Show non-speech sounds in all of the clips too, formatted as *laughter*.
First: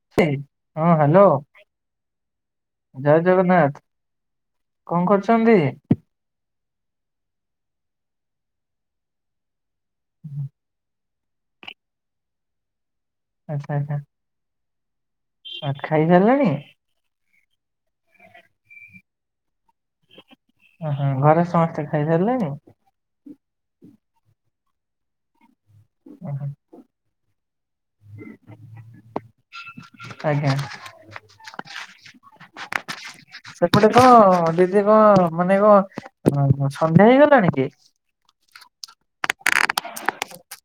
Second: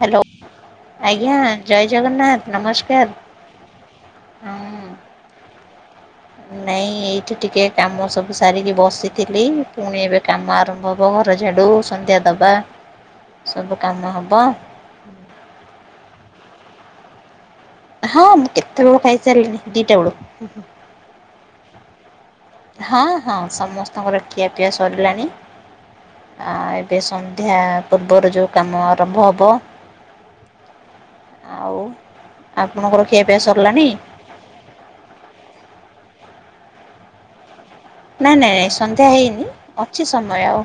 Hello ହଁ hello ଆଜ୍ଞା ଜୟ ଜଗନ୍ନାଥ ନମସ୍କାର। ଜୟ ଜଗନ୍ନାଥ। ହଁ କଣ କରୁଛନ୍ତି? ନାଇଁ ଏଇଠି ଟିକେ କାମ ସବୁ ସାରିକି ବସିଥିଲି, ପୁଣି ଏବେ କାମ ଆରମ୍ଭ ହବ ହବ ଘର ଝାଡ଼ୁ, ସନ୍ଧ୍ୟା ଦବା, ଆଚ୍ଛା ସବୁ ଆଚ୍ଛା କାମ ହବ ଆ ଖାଇ ସାରିଲେଣି? ହଁ ମୁଁ କେତବେଳୁ ଖାଇ ଚାଲିଲିଣି । ଓହୋ। ଘରେ ସମସ୍ତେ ଖାଇ ସାରିଲେଣି? ହଁ ହଁ ସମସ୍ତଙ୍କର ଖିଆପିଆ ସରିଲାଣି ଓହୋ ଆ ଏବେ ସନ୍ଧ୍ୟା ପୂର୍ବରୁ ଯୋଉ କାମ ଆରମ୍ଭ ହବ ଆଜ୍ଞା। ଆଉ ଆପଣଙ୍କର ଖିଆପିଆ ସରିଲାଣି ସେପଟେ ତ ଦିଦି କଣ ମାନେ କ ଓ ସନ୍ଧ୍ୟା ହେଇଗଲାଣି କି? ନାଇଁ ନାଇଁ ନାଇଁ ସନ୍ଧ୍ୟା ହେଇନି ଅଛି ସମୟ।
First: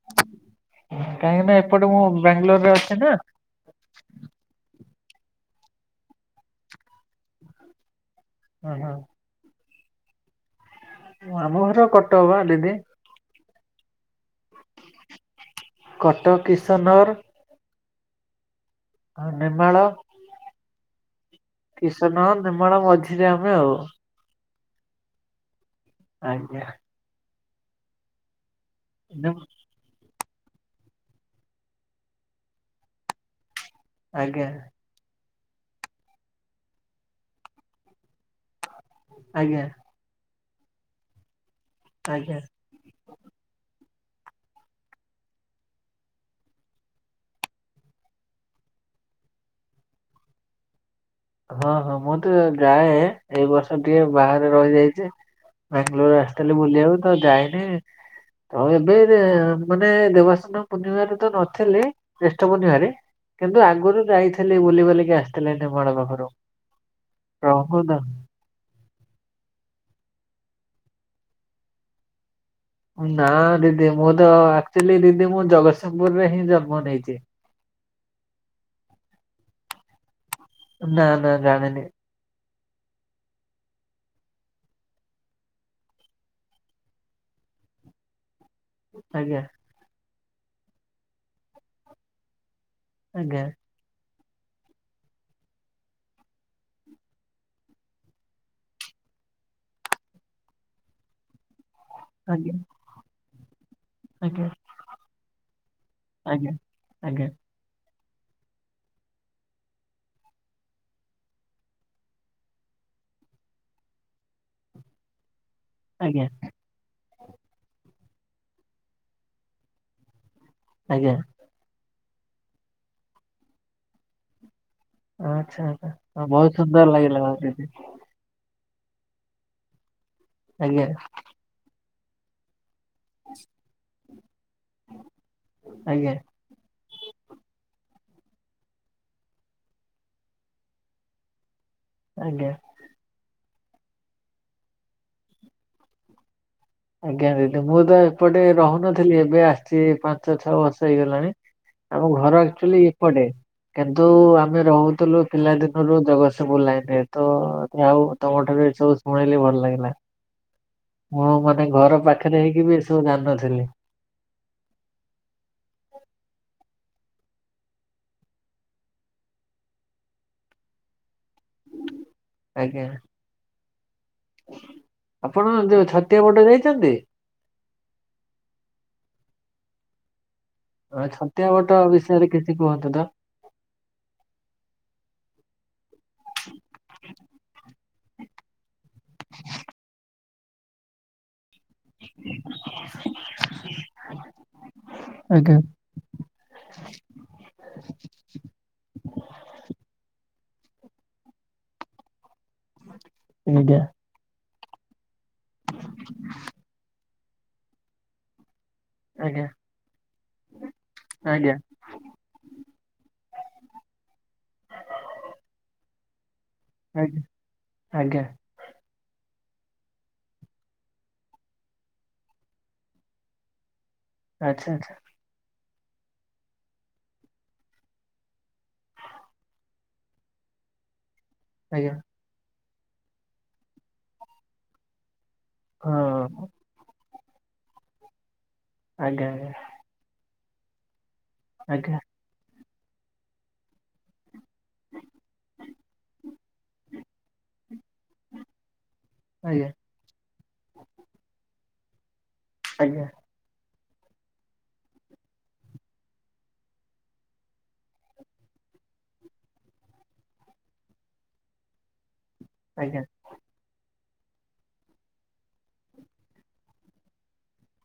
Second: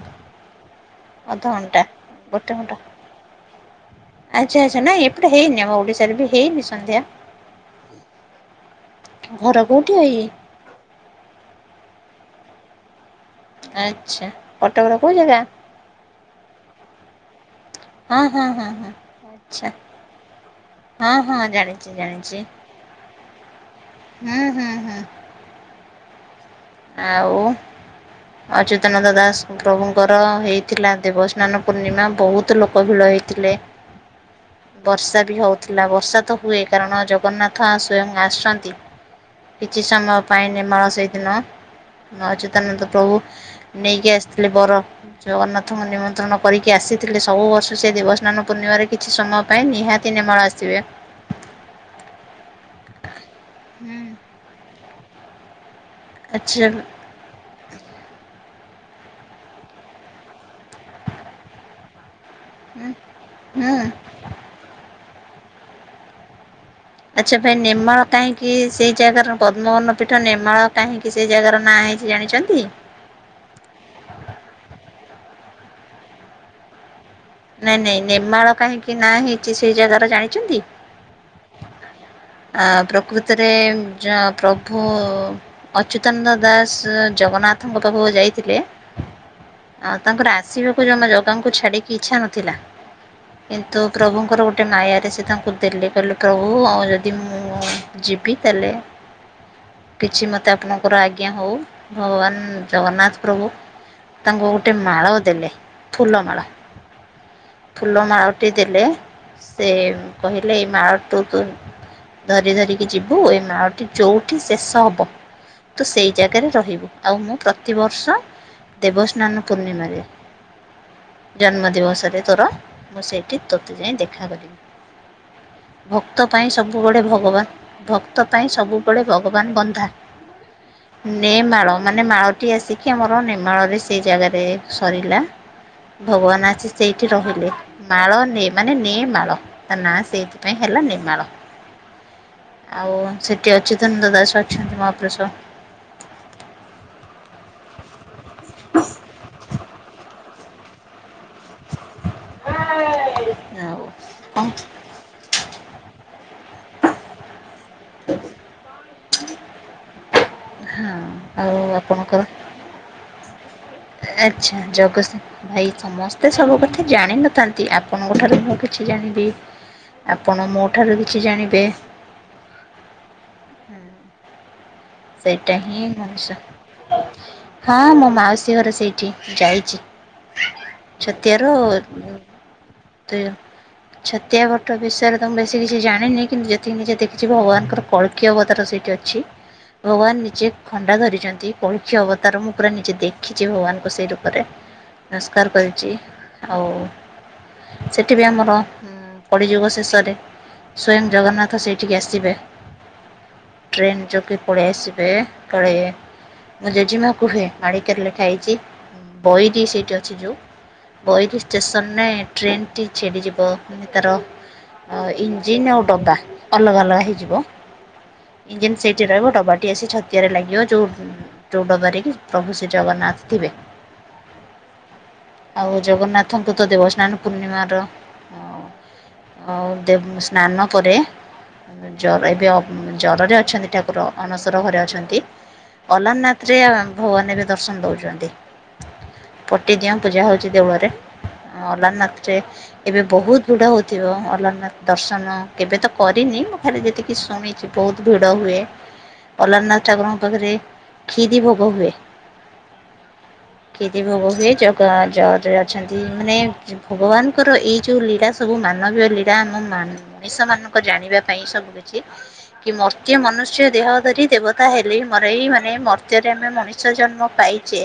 କାହିଁକି ନା ଅଧଘଣ୍ଟା ଏପଟେ ମୁଁ ଗୋଟେ ବାଙ୍ଗାଲୋରରେ ଘଣ୍ଟା ଅଛି ନା ଆଚ୍ଛା ଆଚ୍ଛା ନାଇ ଟେ ହେଇନି ଆମ ଓଡିଶାରେ ବି ହେଇନି ସନ୍ଧ୍ୟା। ହୁଁ ହୁଁ। କୋଉଠିକା ଇଏ ଆମ ଘର କଟକ ବା ଦିଦି। ଆଚ୍ଛା। କଟକର କୋଉ ଜାଗା? କଟକ କିିଶନ ନଗର। ହଁ ହଁ ହଁ । ହଁ ନିମାଳ। ହଁ ହଁ ଜାଣିଛି କିଶନ ଜାଣିଛି ନିର୍ମଳ ମଝିରେ ଆମେ ଆଉ। ହୁଁ ହୁଁ ହୁଁ। ଆଜ୍ଞା। ଆଉ ଅଚ୍ୟୁତାନନ୍ଦ ଦାସ ପ୍ରଭୁଙ୍କର ତ ହେଇଥିଲା ଦେବସ୍ନାନ ପୂର୍ଣ୍ଣିମା ବୋହୁତ ଲୋକ ଭିଡ଼ ହେଇଥିଲେ। ଆଜ୍ଞା। ବର୍ଷା ବି ହେଉଥିଲା ବର୍ଷା ତ ହୁଏ କାରଣ ଜଗନ୍ନାଥ ସ୍ଵୟଂ ଆସୁଛନ୍ତି, ଆଜ୍ଞା କିଛି ସମୟ ପାଇଁ ନିର୍ମଳ ସେଇଦିନ ଆଜ୍ଞା। ଅଚ୍ୟୁତାନନ୍ଦ ପ୍ରଭୁ ନେଇକି ଆସିଥିଲି ବର ଜଗନ୍ନାଥଙ୍କୁ ନିମନ୍ତ୍ରଣ କରିକି ଆସିଥିଲେ ସବୁ ବର୍ଷ ସେ ଦେବସ୍ନାନ ପୂର୍ଣ୍ଣିମାରେ କିଛି ସମୟ ପାଇଁ ନିହାତି ନିର୍ମଳ ଆସିିଥି ହଁ ହଁ ମୁଁ ତ ଯାଏ ଏଇ ବର୍ଷ ଟିକେ ହୁଁ ବାହାରେ ରହିଯାଇଚି। ବାଙ୍ଗାଲୋର ଆସିଲେ ଆଚ୍ଛା ହୁଁ ବୁଲିବାକୁ ତ ଯାଇନି। ଆଉ ଏବେ ମାନେ ଦେବସ୍ନାନ ପୂର୍ଣ୍ଣିମାରେ ତ ନଥିଲି। ଜ୍ୟେଷ୍ଠ ପୁର୍ଣିମାରେ କିନ୍ତୁ ହୁଁ ଆଗରୁ ଯାଇଥିଲି ବୁଲି ବାଲିକି ଆସିଥିଲେ ନିର୍ମଳ ପାଖରୁ। ଆଛା ଭାଇ ପ୍ରଭୁ ଦା ନିର୍ମାଳ କାହିଁକି ସେଇ ଜାଗାରେ ପଦ୍ମବନ ପୀଠ ନିର୍ମାଳ କାହିଁକି ସେ ଜାଗାର ନାଁ ହେଇଚି ଜାଣିଚନ୍ତି? ନା ଦିଦି ମୁଁ ତ ଆକଚାଲି ଦିଦି ମୁଁ ଜଗତସିଂହପୁରରେ ହିଁ ଜନ୍ମ ନେଇଚି। ନାଇଁ ନାଇଁ ନିର୍ମାଳ କାହିଁକି ନା ହେଇଚି ସେ ଜାଗାର ଜାଣି ନା ନା ଜାଣିନି। ଆ ପ୍ରକୃତରେ ପ୍ରଭୁ ଅଚ୍ୟୁତାନନ୍ଦ ଦାସ ଜଗନ୍ନାଥଙ୍କ ପାଖକୁ ଯାଇଥିଲେ? ଆଜ୍ଞା। ଆଉ ତାଙ୍କର ଆସିବାକୁ ଜମା ଜଗାଙ୍କୁ ଛାଡିକି ଇଚ୍ଛା ନଥିଲା ଆଜ୍ଞା କିନ୍ତୁ ପ୍ରଭୁ ତାଙ୍କର ଗୋଟେ ମାୟାରେ ସେ ତାଙ୍କୁ ଦେଲେ କହିଲେ ପ୍ରଭୁ ଯଦି ମୁଁ ଯିବି ତାଲେ କିଛି ମୋତେ ଆପଣଙ୍କର ଆଜ୍ଞା ହେଉ। ଆଜ୍ଞା ଭଗବାନ ଜଗନ୍ନାଥ ପ୍ରଭୁ। ତାଙ୍କୁ ଆଜ୍ଞା ଗୋଟେ ମାଳ ଦେଲେ ଫୁଲ ମାଳ। ଆଜ୍ଞା। ଆଜ୍ଞା ଫୁଲ ମାଳଟି ଦେଲେ ସେ କହିଲେ ଏଇ ମାଳ ଟୁ ତୁ ଧରି ଧରିକି ଯିବୁ ଏ ମାଳଟି ଯୋଉଠି ଶେଷ ହବ। ତୁ ସେଇ ଆଜ୍ଞା ଜାଗାରେ ରହିବୁ ଆଉ ମୁଁ ପ୍ରତିବର୍ଷ ଦେବସ୍ନାନ ପୂର୍ଣ୍ଣିମାରେ ଆଜ୍ଞା ଜନ୍ମ ଦିବସରେ ତୋର ମୁଁ ସେଇଠି ତୋତେ ଯାଇ ଦେଖା କରିବି। ଆଚ୍ଛା ଆଛା ହ ବହୁତ ସୁନ୍ଦର ମୁଁ ଗୋଟେ ଲାଗିଲା ଭଗବାନ ଦିଦି ଭକ୍ତ ପାଇଁ ସବୁବେଳେ ଭଗବାନ ବନ୍ଧା ଆଜ୍ଞା ନେ ମାଳ ମାନେ ମାଳଟି ଆସି କି ଆମର ନିର୍ମାଳରେ ସେଇ ଜାଗାରେ ସରିଲା। ଆଜ୍ଞା। ଭଗବାନ ଆସି ସେଇଠି ରହିଲେ। ମାଳ ନେ ମାନେ ନେ ମାଳ ତା ନା ସେଇଥିପାଇଁ ହେଲା ନିର୍ମାଳ। ଆଜ୍ଞା ଆଉ ସେ ଅଛି ଧନ ଦାଦା ସମାପଷ ଆଜ୍ଞା ଦିଦି ମୁଁ ଏବେ ଏପଟେ ରହୁନଥିଲି ଏବେ ଆସିଛି ପାଞ୍ଚ ଛଅ ବର୍ଷ ହେଇଗଲାଣି । ଆମ ଘର ଆକଚାଲି ଏପଟେ ଆଉ କିନ୍ତୁ କଣ ଆମେ ରହୁଥିଲୁ ପିଲାଦିନ ଜଗତସିଂପୁର ଲାଇନ ରେ ତ ଆଉ ତମ ଠାରୁ ଏ ସବୁ ଶୁଣିଲି ଭଲ ଲାଗିଲା । ହଁ। ମୁଁ ଆଉ ମାନେ ଘର ଆପଣଙ୍କର ପାଖରେ ହେଇକି ବି ଏସବୁ ଜାଣିନଥିଲି ଆଚ୍ଛା ଜଗସିଂଥ ଭାଇ ସମସ୍ତେ ସବୁ କଥା ଜାଣିନଥାନ୍ତି ଆପଣଙ୍କ ଠାରୁ ମୁଁ କିଛି ଜାଣିବି। ଆପଣ ମୋ ଠାରୁ କିଛି ଜାଣିବେ। ଆଜ୍ଞା। ଆପଣ ସେଇଟା ଯୋଉ ହିଁ ଛତିଆ ବଟ ମଣିଷ। ଯାଇଛନ୍ତି? ହଁ ମୋ ମାଉସୀ ଘର ସେଇଠି ଯାଇଛି। ଅ, ଛତିଆ ଛତିର ବଟ ବିଷୟରେ କିଛି କୁହନ୍ତୁ ତ ଦୁଇ ଛତଆ ପଟ ବସରେ ତ ସେ କିଛି ଜାଣିନି କିନ୍ତୁ ଯେତିକି ନିଜେ ଦେଖିଛି ଭଗବାନଙ୍କର କଳକୀୟ ଅବତାର ସେଇଠି ଅଛି। ଭଗବାନ ନିଜେ ଖଣ୍ଡା ଧରିଛନ୍ତି। ପରକ୍ଷ ଅବତାର ମୁଁ ପୁରା ନିଜେ ଦେଖିଛି ଭଗବାନଙ୍କୁ ସେଇ ରୂପରେ। ନମସ୍କାର ଆଜ୍ଞା କରିଛି ଆଉ ସେଠି ବି ଆମର ପଡ଼ିଯୁଗ ଶେଷରେ ସ୍ଵୟଂ ଜଗନ୍ନାଥ ସେଇଠିକି ଆସିବେ ଆଜ୍ଞା ଟ୍ରେନ୍ ଯୋଗେ ପଳେଇ ଆସିବେ କଳେ ମୁଁ ଜେଜେମା କୁହେ ମାଡ଼ିକର ଲ ଖାଇଛି। ଆଜ୍ଞା ବୋଇରି ସେଇଠି ଅଛି ଯେଉଁ ବୋଇର ଆଜ୍ଞା ଷ୍ଟେସନରେ ଟ୍ରେନ୍ଟି ଟି ଛିଡ଼ିଯିବ ମାନେ ତାର ଇଞ୍ଜିନ୍ ଆଉ ଡବା। ଅଲଗା ଅଲଗା ଆଜ୍ଞା ହେଇଯିବ ଆଜ୍ଞା ଇଞ୍ଜିନ୍ ସେଇଟି ରହିବ। ଡବାଟି ଆସି ଛତିଆରେ ଲାଗିବ ଯେଉ ଯଉ ଡବାରେ କି ପ୍ରଭୁ ଶ୍ରୀ ଜଗନ୍ନାଥ ଥିବେ। ଆଚ୍ଛା ଆଛା। ଆଉ ଜଗନ୍ନାଥଙ୍କୁ ତ ଦେବସ୍ନାନ ପୂର୍ଣ୍ଣିମାର ଆଉ ଦେ ସ୍ନାନ ପରେ ଆଜ୍ଞା ଜ ଏବେ ଜରରେ ଅଛନ୍ତି ଠାକୁର। ଅଣସର ଘରେ ଅଛନ୍ତି ଅଲାରନାଥ ହଁ ରେ ଭଗବାନ ଏବେ ଦର୍ଶନ ଦଉଛନ୍ତି। ଆଜ୍ଞା ପଟିଦିଅ ପୂଜା ହଉଛି ଦେଉଳରେ ଆଜ୍ଞା ଆଜ୍ଞା ଅଲାରନାଥରେ ଏବେ ବହୁତ ଭୃଡ ହଉଥିବ ଅଲନାଥ ଦର୍ଶନ କେବେ ତ କରିନି ମୁୋ ଖରେ ଯେତିକି ଶୁଣିଛି ବହୁତ ଭିଡ ହୁଏ। ଅଲାରନାଥ ଠକୁରଙ୍କ ପାଖରେ କ୍ଷିରି ଭୋଗ ହୁଏ। ଆଜ୍ଞା। କେତେ ଭୋଗ ହୁଏ ଅଛନ୍ତି ମାନେ ଭଗବାନଙ୍କର ଏଇ ଯୋଉ ଲୀଳା ସବୁ ମାନବୀୟ ଲୀଳା ଆମ ମଣିଷ ମାନଙ୍କ ଜାଣିବା ପାଇଁ ସବୁ କିଛି କି ଆଜ୍ଞା। ମତ୍ୟ ମନୁଷ୍ୟ ଦେହ ଧରି ଦେବତା ହେଲେ ମରଇ ମାନେ ମୂର୍ତ୍ୟରେ ଆମେ ମଣିଷ ଜନ୍ମ ପାଇଛେ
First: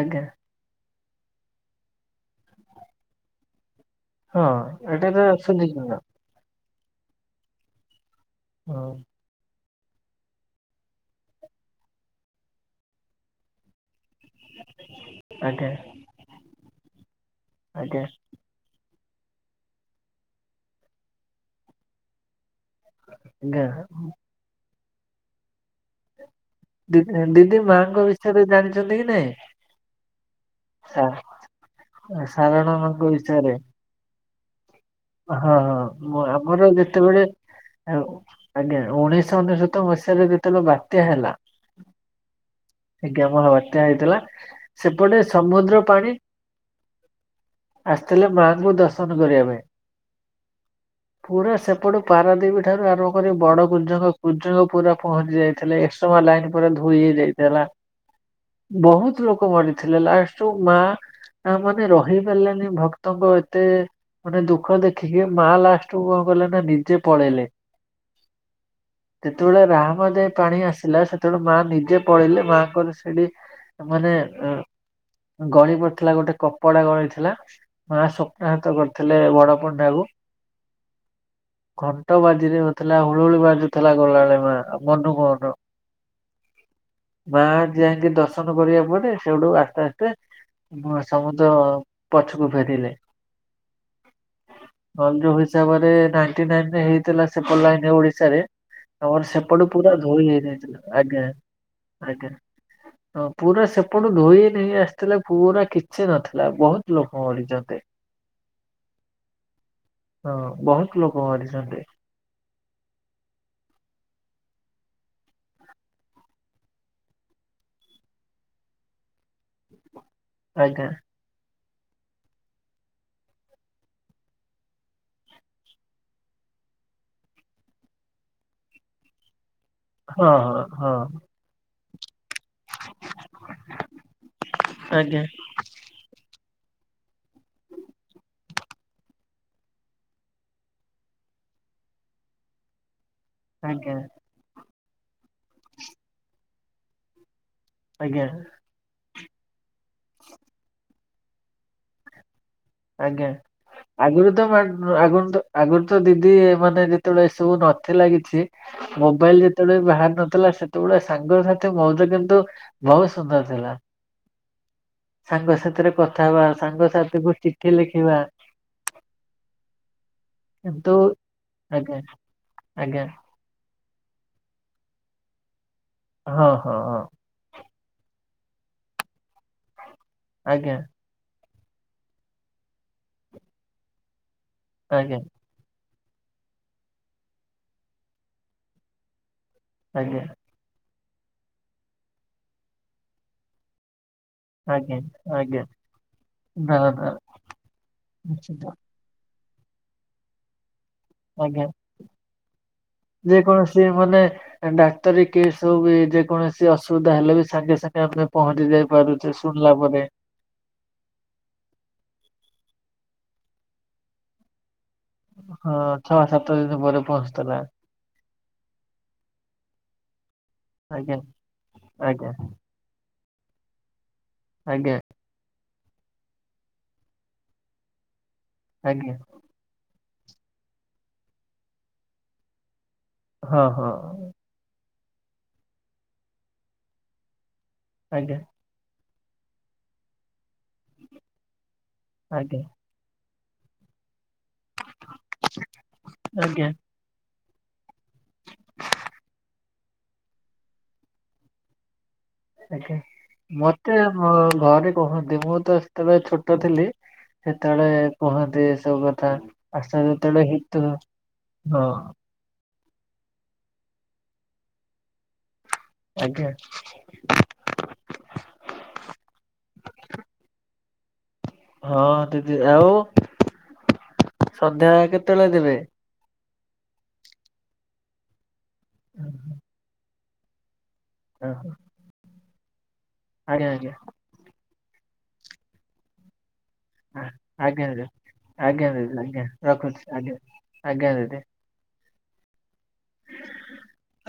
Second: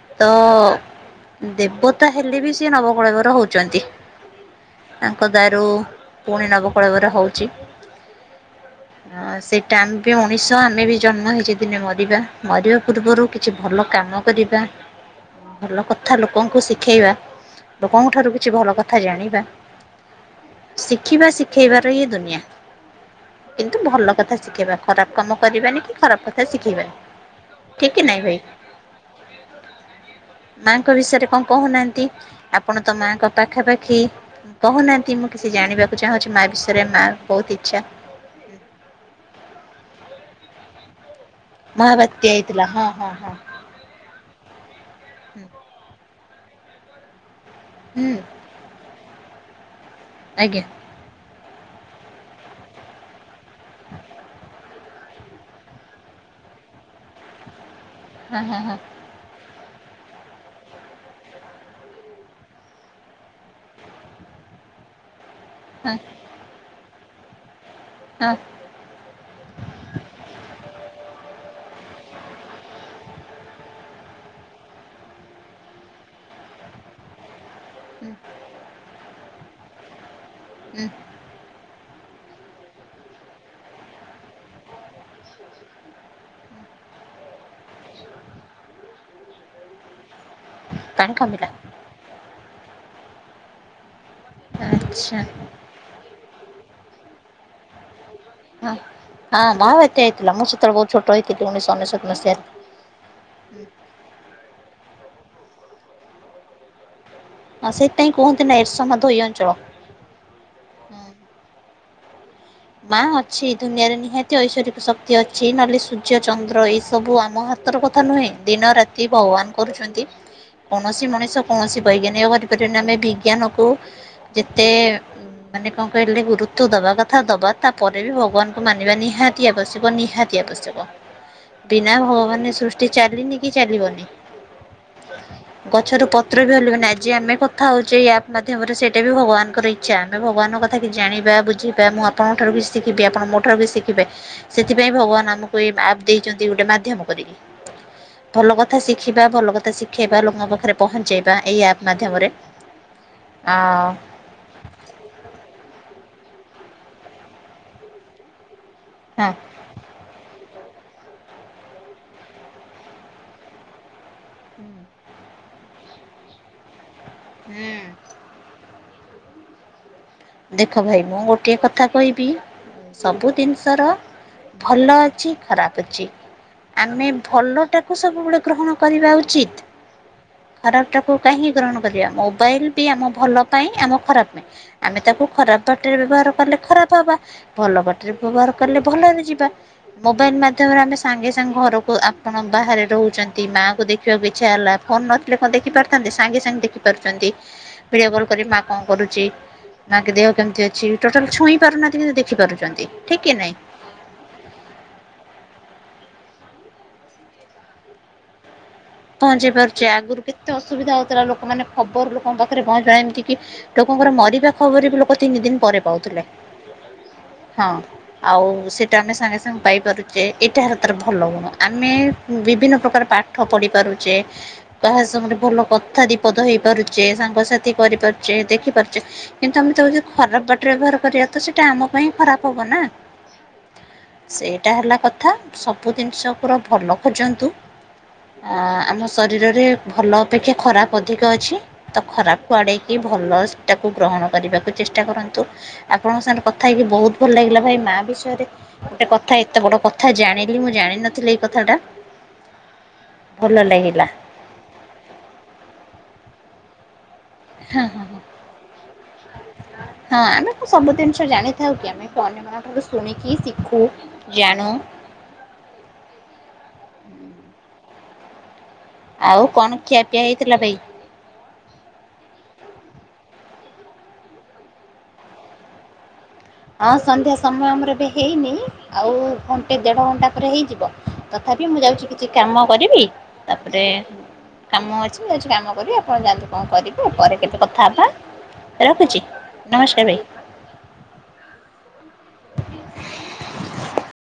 ଆଜ୍ଞା ତ ଦେବତା ହେଲେ ବି ସେିଏ ନବକଳବର ହଉଛନ୍ତି। ହଁ ଏଇଟା ତାଙ୍କ ତ ଦାରୁ ସୁନିଶ୍ଚିତ ପୁଣି ନବ ଳବରେ ହେଛି ହଁ ସେଟା ଏବେ ମଣିଷ ଆମେ ବି ଜନ୍ମ ହେଇଛ ଦିନେ ମରିବା ମରିବା ପୂର୍ବରୁ କିଛି ଭଲ କାମ କରିବା ଆଜ୍ଞା ଭଲ କଥା ଲୋକଙ୍କୁ ଶିଖେଇବା ଆଜ୍ଞା ଲୋକଙ୍କ ଠାରୁ କିଛି ଭଲ କଥା କଥା ଜାଣିବା ଶିଖିବା ଶିଖେଇବାର ଇଏ ଦୁନିଆ ଆଜ୍ଞା କିନ୍ତୁ ଭଲ କଥା ଶିଖେଇବା ଖରାପ କାମ କରିବାନି କି ଖରାପ କଥା ଶିଖେଇବା ଦିଦି ଠିକ କି ମାଆଙ୍କ ନାଇଁ ଭାଇ ବିଷୟରେ ଜାଣିଛନ୍ତି କି ନାଇଁ? ମାଙ୍କ ସା ବିଷୟରେ କଣ କହୁନାହାନ୍ତି ସାରଳା ଆପଣ ତ ମାଙ୍କ ବିଷୟରେ ପାଖା ପାଖି। ହଁ ହଁ ମୁ ଆମର ବିଷୟରେ ମା ଯେତେବେଳେ ବହୁତ ଇଚ୍ଛା ଆଜ୍ଞା ଉଣେଇଶହ ଅନେଶତ ମସିହା *unintelligible* ଆଜ୍ଞା ମହାବାତ୍ୟା ହେଇଥିଲା ହଁ ହଁ ହଁ ମହା ବାତ୍ୟା ହେଇଥିଲା ସେପଟେ ହୁଁ ସମୁଦ୍ର ପାଣି ହୁଁ ଆସିଥିଲେ ମାଆଙ୍କୁ ଦର୍ଶନ କରିବା ପାଇଁ ଆଜ୍ଞା। ପୁରା ସେପଟୁ ପାରାଦୀପୀ ଠାରୁ ଆରମ୍ଭ କରି ବଡ କୁଜ କୁଜଙ୍ଗ ପୁରା ପହଞ୍ଚି ଯାଇଥିଲେ ଏକ ସମୟ ଧୋଇ ହେଇ ଯାଇଥିଲା ହଁ ହଁ ହଁ ବହୁତ ଲୋକ ମରିଥିଲେ ଲାଷ୍ଟରୁ ମା ଆ ମାନେ ରହି ପାରିଲାନି ଭକ୍ତଙ୍କ ଏତେ ମାନେ ଦୁଃଖ ଦେଖ ସିଏ ମା ଲାଷ୍ଟ ହଁ କୁ କଣ କଲେ ନା ନିଜେ ପଳେଇଲେ। ହଁ ସେତେବେଳେ ରାହା ମ ପାଣି ଆସିଲ ସେ ତେବେୁ ମା ନିଜେ ପଳେଇଲେ ମା କହିଲ ସେଠି ମାନେ ଗଳି ପଡିଥିଲା ଗୋଟେ କପଡା ଗଳି ଥିଲା ମା ହୁଁ ସ୍ୱପ୍ନ ହାତ କରିଥିଲେ ବଡ ପଣ୍ଡାକୁ ହୁଁ ଘଣ୍ଟ ବାାର ରେ ନଥିଲା ହୁଳୁଳି ବାଜଥିଲା ଗଲାଣି ମା ମନୁ କହ ମା ଯାଇକି ଦର୍ଶନ କରିବାକୁ ପେ ସେଗଠକୁ ଆସ୍ତେ ପାଣି କମିଲା ସମୁଦ୍ର ପଛକୁ ଫେରିଲେ ଆଚ୍ଛା ଯୋଉ ହିସାବରେ ନାଇ ନାଇ ହେଇଥିଲା ସେ ପଶ ରେ ହଁ ହଁ ଆମର ସେପଟୁ ପୁରା ମହାବାତ୍ୟା ଧୋଇ ହେଇଥିଲା ମୁଁ ସେତେବେଳେ ହେଇଯାଇଥିଲା ବହୁତ ଛୋଟ ଆଜ୍ଞା ହେଇଥିଲି ଉଣେଇଶହ ଅନେଶତ ଆଞା। ମସିହାରେ ହଁ ପୁରା ସେପଟୁ ଧୋଇ ନେଇ ଆସିଥିଲା ପୁରା କିଛି ନଥିଲା ବହୁତ ଲୋକ ହଁ ମରିଛନ୍ତି। ସେଇଥିପାଇଁ କୁହନ୍ତି ନା ଏର୍େ ହଁ ବହୁତ ଲ ମାରି ଜରେ ମା ଅଛି ଦୁନିଆରେ ନିହାତି ଐଶ୍ଵରିକ ଶକ୍ତି ଅଛି ନହେଲେ ସୂର୍ଯ୍ୟ ଚନ୍ଦ୍ର ଏଇ ସବୁ ଆମ ହାତ କଥା ନୁହେଁ ଦିନ ରାତି ଭଗବାନ କରୁଛନ୍ତି ଆଜ୍ଞା କୌଣସି ମଣିଷ କୌଣସି ବୈଜ୍ଞାନିକ ଅଧପତି ଆମେ ବିଜ୍ଞାନକୁ ଯେତେ ମାନେ କଣ କହିଲେ ଗୁରୁତଵ ଦବା କଥା ଦବା ତାପରେ ବି ଭଗବାନଙ୍କୁ ମାନିବା ନିହାତି ଆବଶ୍ୟ ହଁ ନିହାତିଆ ହଁ ପୁଶ୍ୟକ ହଁ ବିନା ଭଗବାନ ସୃଷ୍ଟି ଚାଲିନି କି ଚାଲିବନି ଆଜ୍ଞା। ଗଛର ପତ୍ର ବି ହଲିବନି। ଆ ଆମେ କଥା ହଉଛ ଏଇ ଆପ୍ ମାଧ୍ୟମରେ ସେଇଟା ବି ଭଗବାନଙ୍କର ଇଚ୍ଛା ଆମେ ଭବାନଙ୍କ କଥା କି ଜାଣିବା ବୁଝିବା ମୁଁ ଆପଣଙ୍କ ଠାରୁ ବି ଶିଖିବେ ଆପଣ ମୋ ାରୁ ଆଜ୍ଞା ଶିଖିବେ ସେଥିପାଇଁ ଭଗବାନ ଆମକୁ ଏ ଆପ୍ ଦେଇଛନ୍ତି ଗୋଟେ ମାଧ୍ୟମ କରିକି ଆଜ୍ଞା ଭଲ କଥା ଶିଖି ଶିଖିବା ଭଲ କଥା ଶିଖେଇବା ଲୋକଙ୍କ ପାଖରେ ପହଞ୍ଚେଇବା ଏହିଇ ଆପ୍ ମାଧ୍ୟମରେ ଆଜ୍ଞା ଆ ଆଗରୁ ତ ଆଗରୁ ତ ଆଗରୁ ତ ଦ ମାନେ ଯେତେବେଳେ ଏ ସବୁ ନଥିଲା କିଛି ହଁ ମୋବାଇଲ ଯେତେବେଳେ ବାହାରି ନଥିଲା ସେତେବେଆ ସାଙ୍ଗ ସାଥି ମଉଜ କିନ୍ତୁ ବହୁତ ସୁନ୍ଦର ଥିଲା। ସାଙ୍ଗ ସାଥିରେ କଥା ହବା ସାଙ୍ଗସଥି ଗୋଟି ଏଠି ହୁଁ ଲେଖିବା ଦେଖ କିନ୍ତୁ ଭାଇ ମୁଁ ଗୋଟିଏ କଥା ଆଜ୍ଞା କହିବି ଆଜ୍ଞା ସବୁ ଜିନିଷର ଭଲ ଅଛି ଖରାପ ଅଛି ହଁ ହଁ ହଁ ଆମେ ଭଲ ଟାକୁ ସବୁବେଳେ ଗ କରିବା ଉଚିତ ଆଜ୍ଞା ଖରାପାକୁ କ ଗ୍ର କରିବା ମୋବାଇଲ ବି ଆମ ଭଲ ପାଇଁ ଆମ ଖରାପ ପାଇଁ ଆମେ ଆଜ୍ଞା ତାକୁ ଖରାପ ବାଟରୀ ବ୍ୟବହାର କଲେ ଖରାପ ହବା ଭଲ ବାଟରେୀ ବ୍ୟବହାର କଲେ ଭଲରେ ଯିବା ଆଜ୍ଞା ମୋବାଇଲ ମାଧ୍ୟମରେ ଆମେ ସାଙ୍ଗେ ସାଙ୍ଗେ ଘରକୁ ଆପଣ ବାହାରେ ରହୁଛନ୍ତି ମା କ ଦେଖି ଦେଖକୁ ଇଛା ହେଲା ଆଜ୍ଞା କନ ନଥିଲେ କଣ ଆଜ୍ଞା ଦେଖି ପାରୁଥାେ ସାଙ୍ଗେ ସାଙ୍ଗେ ନା ନା ଦେଖିପାରୁଛନ୍ତି ଭିଡିଓ କଲ ମା ନିଶ୍ଚିତ କଣ କରୁ ନଙ୍କ ଦେହ କେମିତି ଅଛି ଟୋଟାଲ ଛୁଇଁ ଆଜ୍ଞା ପାରୁନାହାନ୍ତି କିନ୍ତୁ ଦେଖିପାରୁଛନ୍ତି ଠିକ୍ କି ଯେ ନାଇଁ। କୌଣସି ମାନେ ଡାକ୍ତରୀ କେ ହବ ଯେକୌଣସି ଅସୁବିଧା ହେଲେ ବି ସାଙ୍ଗେ ସାଙ୍ଗେ ଆମେ ପହଞ୍ଚିଯାଏ ପହଞ୍ଚି ପାରୁଛିେ ଆଗରୁ କେତେ ଅସୁବିଧା ହଉଥିଲା ଲୋକମାନୋନେ ଖବର ଲୋକଙ୍କ ପାଖରେ କଣ ଜଣ ଏମିତି କି ଲୋକଙ୍କର ମରିବା ଖବର ବି ଲ ଏକ ତିନି ଦିନ ହଁ ପରେ ଛଅ ପାଉଥିଲେ ସାତ ଦିନ ପରେ ପହଞ୍ଚିଥିଲା ହଁ ଆଉ ସେଇଟା ଆମେ ସାଙ୍ଗେ ସାଙ୍ଗେ ପାଇପାରୁଛୁ ଯେ ଏଇଟା ହାର ତର ଆଜ୍ଞା ଭଲ ଗୁଣ ଆମେ ଆଜ୍ଞା ବିଭିନ୍ନ ପ୍ରକାର ପାଠ ପଢ଼ିପାରୁଛେ ଆଜ୍ଞା କାହା ସାଙ୍ଗରେ ଭଲ କଥା ବିପଦ ହେଇ ପାରୁଛେ ସାଙ୍ଗସାଥି କରିପାରୁଛେ ଦେଖିପାରୁଛେ ଆଜ୍ଞା କିନ୍ତୁ ଆମେ ତାକୁ ଯଦି ଖରାପ ବାଟରେ ବ୍ୟବହାର କରିବା ତ ସେଇଟା ଆମ ପାଇଁ ଖରାପ ହବ ନା। ହଁ ହଁ ସେଇଟା ହେଲା କଥା ସବୁ ଜିନିଷ ପୁରା ଭଲ ଖୋଜନ୍ତୁ। ଆଜ୍ଞା ଆ ଆମ ଶରୀରରେ ଭଲ ଅପେକ୍ଷା ଖରାପ ଅଧିକ ଅଛି ତ ଖରାପକୁ ଆଜ୍ଞା ଆଡ଼େଇକି ଭଲଟାକୁ ଗ୍ରହଣ କରିବାକୁ ଚେଷ୍ଟା କରନ୍ତୁ ଆପଣଙ୍କ ସାଙ୍ଗରେ ଆଜ୍ଞା କଥା ହେଇକି ବହୁତ ଭଲ ଲାଗିଲା। ଭାଇ ମା ବିଷୟରେ ଗୋଟେ କଥା ଏତେ ବଡ କଥା ଜାଣିଲି ମୁଁ ଜାଣିନଥିଲି ଏଇ କଥା ଟା। ଆଜ୍ଞା ମତେ ମୋ ଘରେ କହନ୍ତି ମୁଁ ତ ସେତେବେଳେ ଛୋଟ ଥିଲି। ହଁ ସେତେବେଳେ ହଁ ହ କୁହନ୍ତି ଏ ସବୁ କଥା ଆଶା ହଁ ଯେତେବେଳେ ଆମେ ତ ହିତୁ ସବୁ ଜିନିଷ ଜାଣିଥାଉ ହଁ କି ଆମେ ଅନ୍ୟ ଶୁଣିକି ଶିଖୁ ଜାଣୁ ଆଜ୍ଞା। ଆଉ କଣ ଖିଆପିଆ ହେଇଥିଲା ଭାଇ? ହଁ ଦିଦି ଆଉ ସନ୍ଧ୍ୟା କେତେବେଳେ ଦେବେ? ହଁ ସନ୍ଧ୍ୟା ସମୟ ଆମର ଏବେ ହେଇନି ଆଉ ଘଣ୍ଟେ ଦେଢ ଘଣ୍ଟା ପରେ ହେଇଯିବ। ତଥାପି ଓହୋ ମୁଁ ଯାଉଛି କିଛି କାମ କରିବି ଆଜ୍ଞା ତାପରେ ଆଜ୍ଞା କାମ ଅଛି ମୁଁ ଅଛି କାମ କରିବି ଆପଣ ଯାଆନ୍ତୁ କଣ କରିବେ ପରେ କେବେ ଆଜ୍ଞା କଥା ଆଜ୍ଞା ହେବା ଆଜ୍ଞା ଦିଦି ରଖୁଛି ଆଜ୍ଞା ରଖୁଛି ନମସ୍କାର ଭାଇ। ଆଜ୍ଞା ଆଜ୍ଞା ଦିଦି। *inaudible*